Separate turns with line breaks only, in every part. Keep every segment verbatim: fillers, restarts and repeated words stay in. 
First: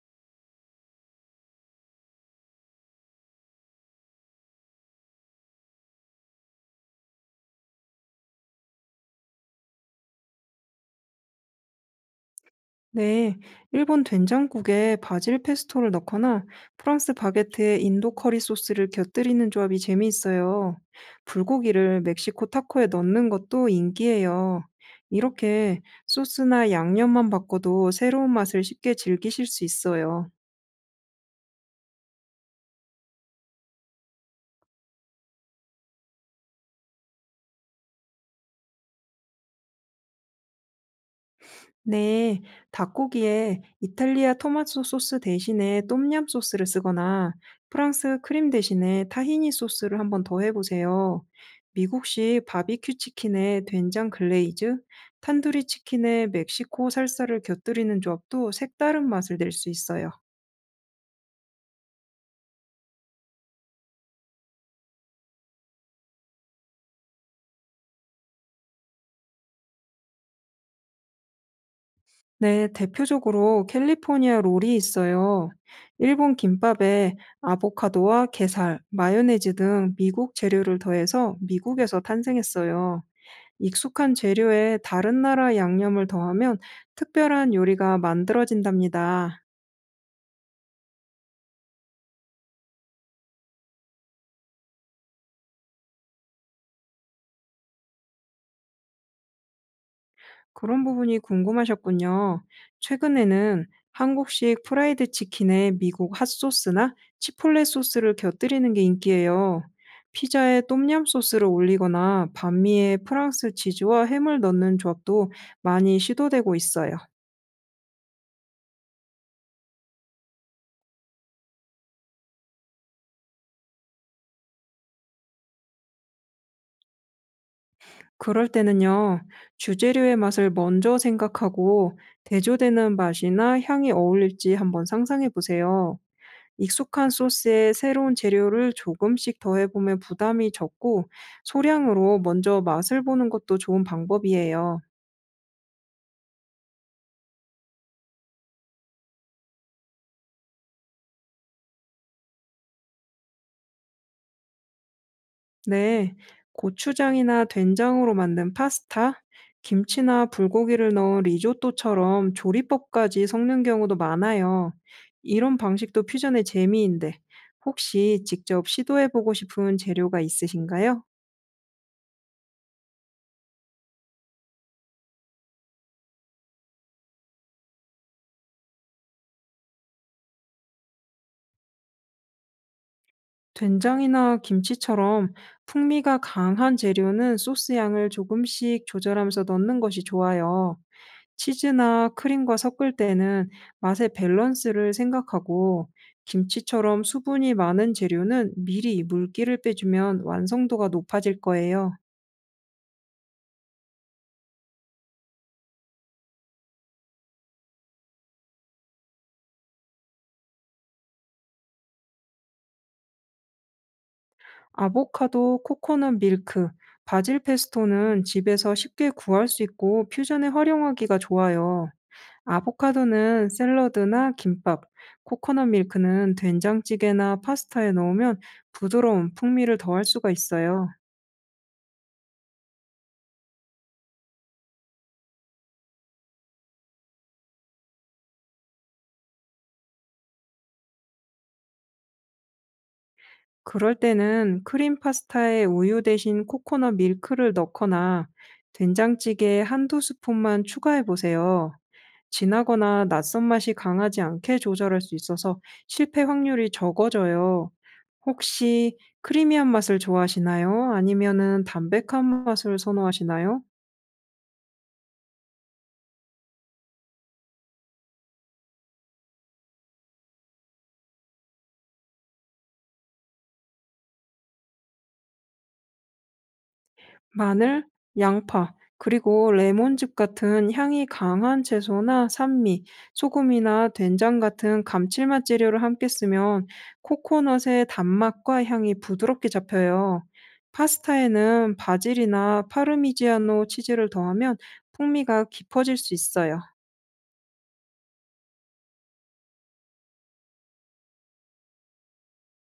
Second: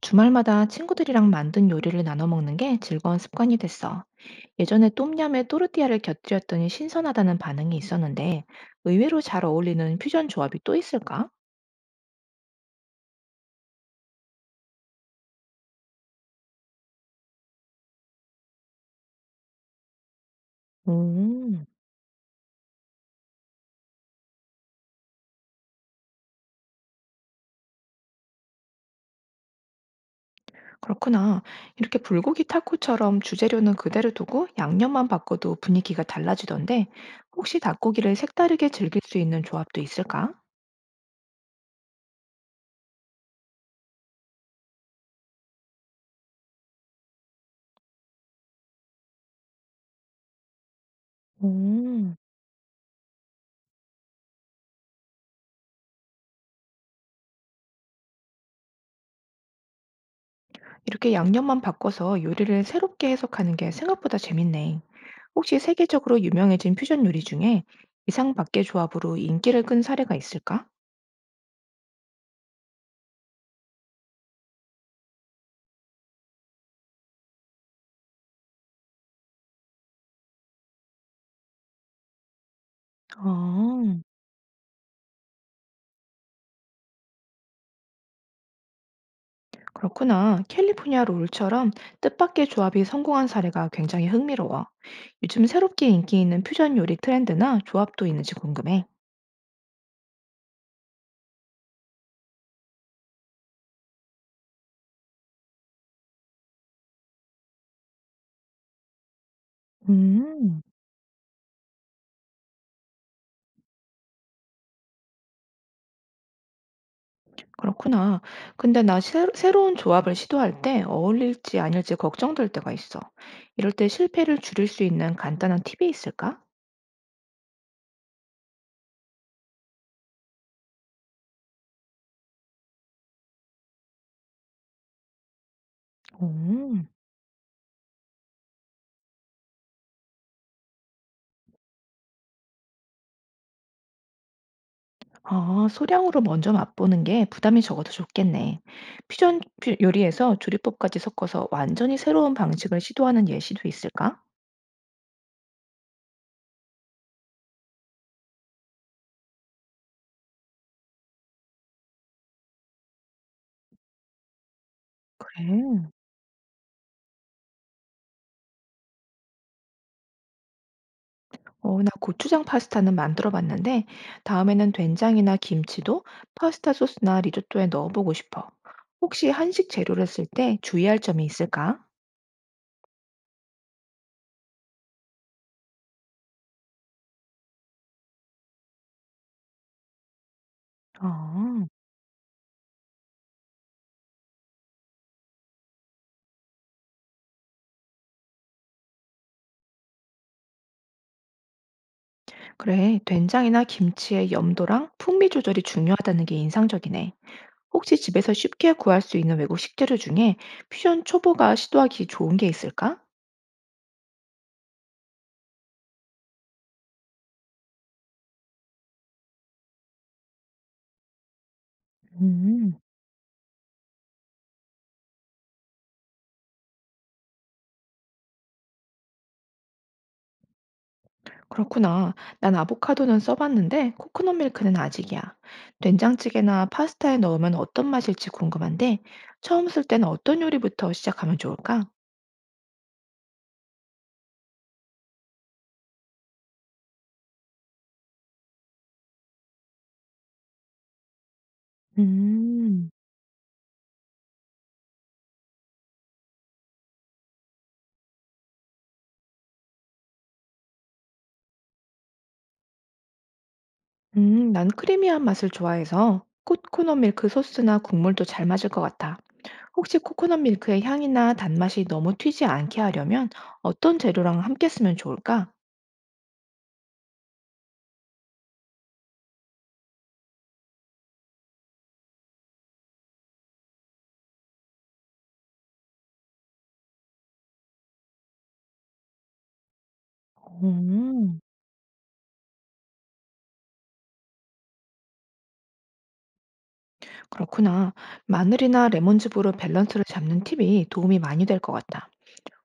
주말마다 친구들이랑 만든 요리를 나눠 먹는 게 즐거운 습관이 됐어. 예전에 똠얌에 또르띠아를 곁들였더니 신선하다는 반응이 있었는데 의외로 잘 어울리는 퓨전 조합이 또 있을까?
네, 일본 된장국에 바질 페스토를 넣거나 프랑스 바게트에 인도 커리 소스를 곁들이는 조합이 재미있어요.
음,
불고기를 멕시코 타코에 넣는 것도 인기예요. 이렇게 소스나 양념만 바꿔도 새로운 맛을 쉽게 즐기실 수 있어요.
그렇구나. 이렇게 불고기 타코처럼 주재료는 그대로 두고 양념만 바꿔도 분위기가 달라지던데 혹시 닭고기를 색다르게 즐길 수 있는 조합도 있을까?
네, 닭고기에 이탈리아 토마토 소스 대신에 똠얌 소스를 쓰거나 프랑스 크림 대신에 타히니 소스를 한번 더 해보세요.
음.
미국식 바비큐 치킨에 된장 글레이즈, 탄두리 치킨에 멕시코 살사를 곁들이는 조합도 색다른 맛을 낼 수 있어요.
이렇게 양념만 바꿔서 요리를 새롭게 해석하는 게 생각보다 재밌네. 혹시 세계적으로 유명해진 퓨전 요리 중에 이상 밖의 조합으로 인기를 끈 사례가 있을까?
네, 대표적으로 캘리포니아 롤이 있어요. 일본 김밥에 아보카도와 게살, 마요네즈 등 미국 재료를 더해서 미국에서 탄생했어요.
아,
익숙한 재료에 다른 나라 양념을 더하면 특별한 요리가 만들어진답니다.
그렇구나. 캘리포니아 롤처럼 뜻밖의 조합이 성공한 사례가 굉장히 흥미로워. 요즘 새롭게 인기 있는 퓨전 요리 트렌드나 조합도 있는지 궁금해.
그런 부분이 궁금하셨군요. 최근에는 한국식 프라이드 치킨에 미국 핫소스나 치폴레 소스를 곁들이는 게 인기예요.
음,
피자에 똠얌 소스를 올리거나 반미에 프랑스 치즈와 햄을 넣는 조합도 많이 시도되고 있어요.
그렇구나. 근데 나 새, 로운 조합을 시도할 때 어울릴지 아닐지 걱정될 때가 있어. 이럴 때 실패를 줄일 수 있는 간단한 팁이 있을까?
그럴 때는요, 주재료의 맛을 먼저 생각하고 대조되는 맛이나 향이 어울릴지 한번 상상해 보세요.
오.
익숙한 소스에 새로운 재료를 조금씩 더해보면 부담이 적고 소량으로 먼저 맛을 보는 것도 좋은 방법이에요.
아, 소량으로 먼저 맛보는 게 부담이 적어도 좋겠네. 퓨전 퓨- 요리에서 조리법까지 섞어서 완전히 새로운 방식을 시도하는 예시도 있을까?
네, 고추장이나 된장으로 만든 파스타, 김치나 불고기를 넣은 리조또처럼 조리법까지 섞는 경우도 많아요. 이런
그래.
방식도 퓨전의 재미인데, 혹시 직접 시도해보고 싶은 재료가 있으신가요?
어, 나 고추장 파스타는 만들어 봤는데 다음에는 된장이나 김치도 파스타 소스나 리조또에 넣어보고 싶어. 혹시 한식 재료를 쓸 때 주의할 점이 있을까?
된장이나 김치처럼 풍미가 강한 재료는 소스 양을 조금씩 조절하면서 넣는 것이 좋아요.
아,
치즈나 크림과 섞을 때는 맛의 밸런스를 생각하고 김치처럼 수분이 많은 재료는 미리 물기를 빼주면 완성도가 높아질 거예요.
그래, 된장이나 김치의 염도랑 풍미 조절이 중요하다는 게 인상적이네. 혹시 집에서 쉽게 구할 수 있는 외국 식재료 중에 퓨전 초보가 시도하기 좋은 게 있을까?
아보카도, 코코넛 밀크, 바질 페스토는 집에서 쉽게 구할 수 있고 퓨전에 활용하기가 좋아요.
음,
아보카도는 샐러드나 김밥, 코코넛 밀크는 된장찌개나 파스타에 넣으면 부드러운 풍미를 더할 수가 있어요.
그렇구나. 난 아보카도는 써봤는데 코코넛 밀크는 아직이야. 된장찌개나 파스타에 넣으면 어떤 맛일지 궁금한데 처음 쓸 때는 어떤 요리부터 시작하면 좋을까?
그럴 때는 크림 파스타에 우유 대신 코코넛 밀크를 넣거나 된장찌개에 한두 스푼만 추가해 보세요.
음,
진하거나 낯선 맛이 강하지 않게 조절할 수 있어서 실패 확률이 적어져요. 혹시 크리미한 맛을 좋아하시나요? 아니면은 담백한 맛을 선호하시나요?
음, 난 크리미한 맛을 좋아해서 코코넛 밀크 소스나 국물도 잘 맞을 것 같아. 혹시 코코넛 밀크의 향이나 단맛이 너무 튀지 않게 하려면 어떤 재료랑 함께 쓰면 좋을까?
마늘, 양파, 그리고 레몬즙 같은 향이 강한 채소나 산미, 소금이나 된장 같은 감칠맛 재료를 함께 쓰면 코코넛의 단맛과 향이 부드럽게 잡혀요.
음,
파스타에는 바질이나 파르미지아노 치즈를 더하면 풍미가 깊어질 수 있어요.
그렇구나. 마늘이나 레몬즙으로 밸런스를 잡는 팁이 도움이 많이 될 것 같다.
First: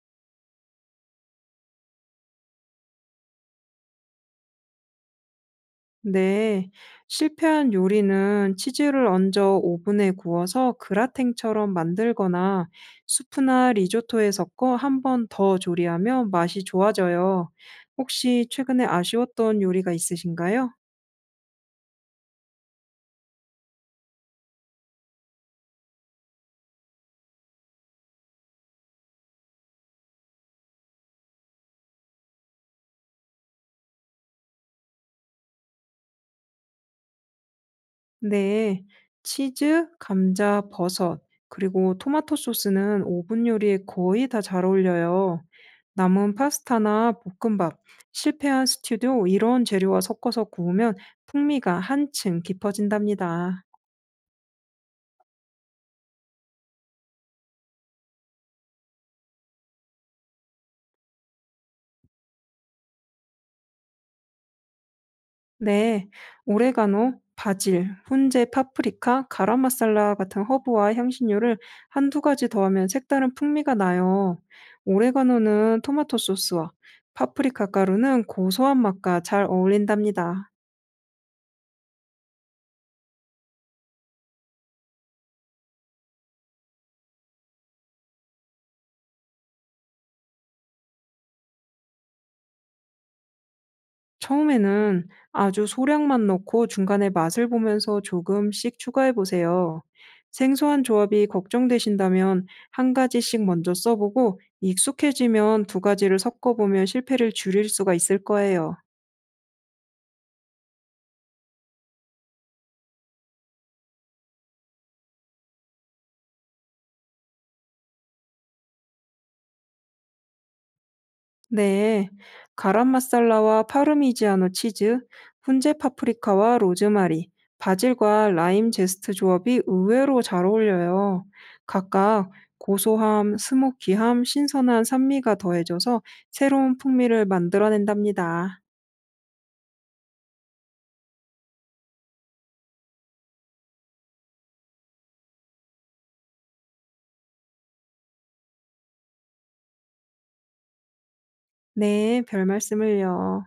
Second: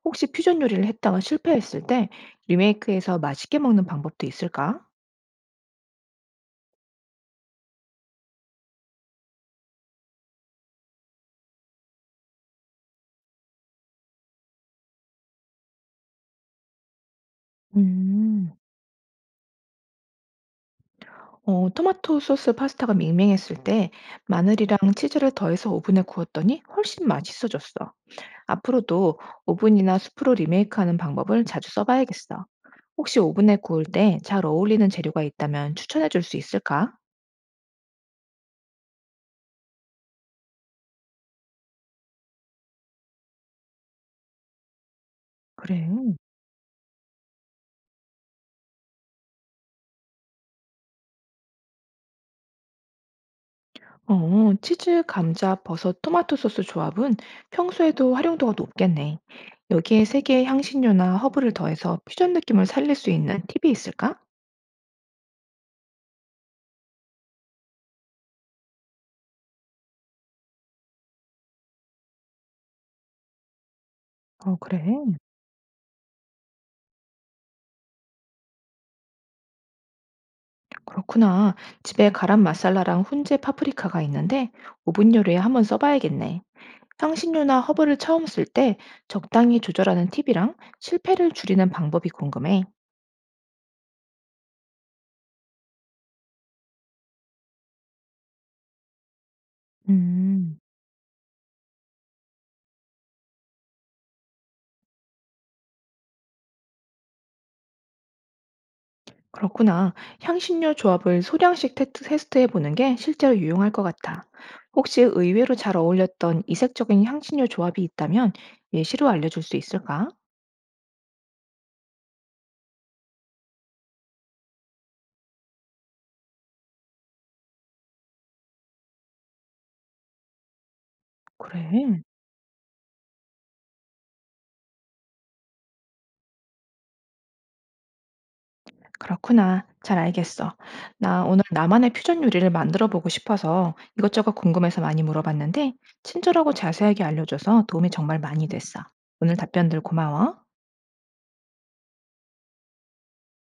혹시 퓨전 요리를 했다가 실패했을 때 리메이크해서 맛있게 먹는 방법도 있을까?
네, 실패한 요리는 치즈를 얹어 오븐에 구워서 그라탱처럼 만들거나 수프나 리조또에 섞어 한번 더 조리하면 맛이 좋아져요. 혹시
음,
최근에 아쉬웠던 요리가 있으신가요?
어, 토마토 소스 파스타가 밍밍했을 때 마늘이랑 치즈를 더해서 오븐에 구웠더니 훨씬 맛있어졌어. 앞으로도 오븐이나 수프로 리메이크하는 방법을 자주 써봐야겠어. 혹시 오븐에 구울 때 잘 어울리는 재료가 있다면 추천해 줄 수 있을까?
네, 치즈, 감자, 버섯, 그리고 토마토 소스는 오븐 요리에 거의 다 잘 어울려요.
그래.
남은 파스타나 볶음밥, 실패한 스튜도 이런 재료와 섞어서 구우면 풍미가 한층 깊어진답니다.
어, 치즈, 감자, 버섯, 토마토 소스 조합은 평소에도 활용도가 높겠네. 여기에 세 개의 향신료나 허브를 더해서 퓨전 느낌을 살릴 수 있는 팁이 있을까?
네, 오레가노, 바질, 훈제, 파프리카, 가람마살라 같은 허브와 향신료를 한두 가지 더하면 색다른 풍미가 나요.
어, 그래.
오레가노는 토마토 소스와 파프리카 가루는 고소한 맛과 잘 어울린답니다.
그렇구나. 집에 가람 마살라랑 훈제 파프리카가 있는데 오븐 요리에 한번 써봐야겠네. 향신료나 허브를 처음 쓸 때 적당히 조절하는 팁이랑 실패를 줄이는 방법이 궁금해.
처음에는 아주 소량만 넣고 중간에 맛을 보면서 조금씩 추가해 보세요.
음.
생소한 조합이 걱정되신다면 한 가지씩 먼저 써보고 익숙해지면 두 가지를 섞어보면 실패를 줄일 수가 있을 거예요.
그렇구나. 향신료 조합을 소량씩 테트- 테스트해 보는 게 실제로 유용할 것 같아. 혹시 의외로 잘 어울렸던 이색적인 향신료 조합이 있다면 예시로 알려줄 수 있을까?
네, 가람 마살라와 파르미지아노 치즈, 훈제 파프리카와 로즈마리, 바질과 라임 제스트 조합이 의외로 잘 어울려요.
그래.
각각 고소함, 스모키함, 신선한 산미가 더해져서 새로운 풍미를 만들어낸답니다.
그렇구나. 잘 알겠어. 나 오늘 나만의 퓨전 요리를 만들어 보고 싶어서 이것저것 궁금해서 많이 물어봤는데, 친절하고 자세하게 알려줘서 도움이 정말 많이 됐어. 오늘 답변들 고마워.
네, 별 말씀을요.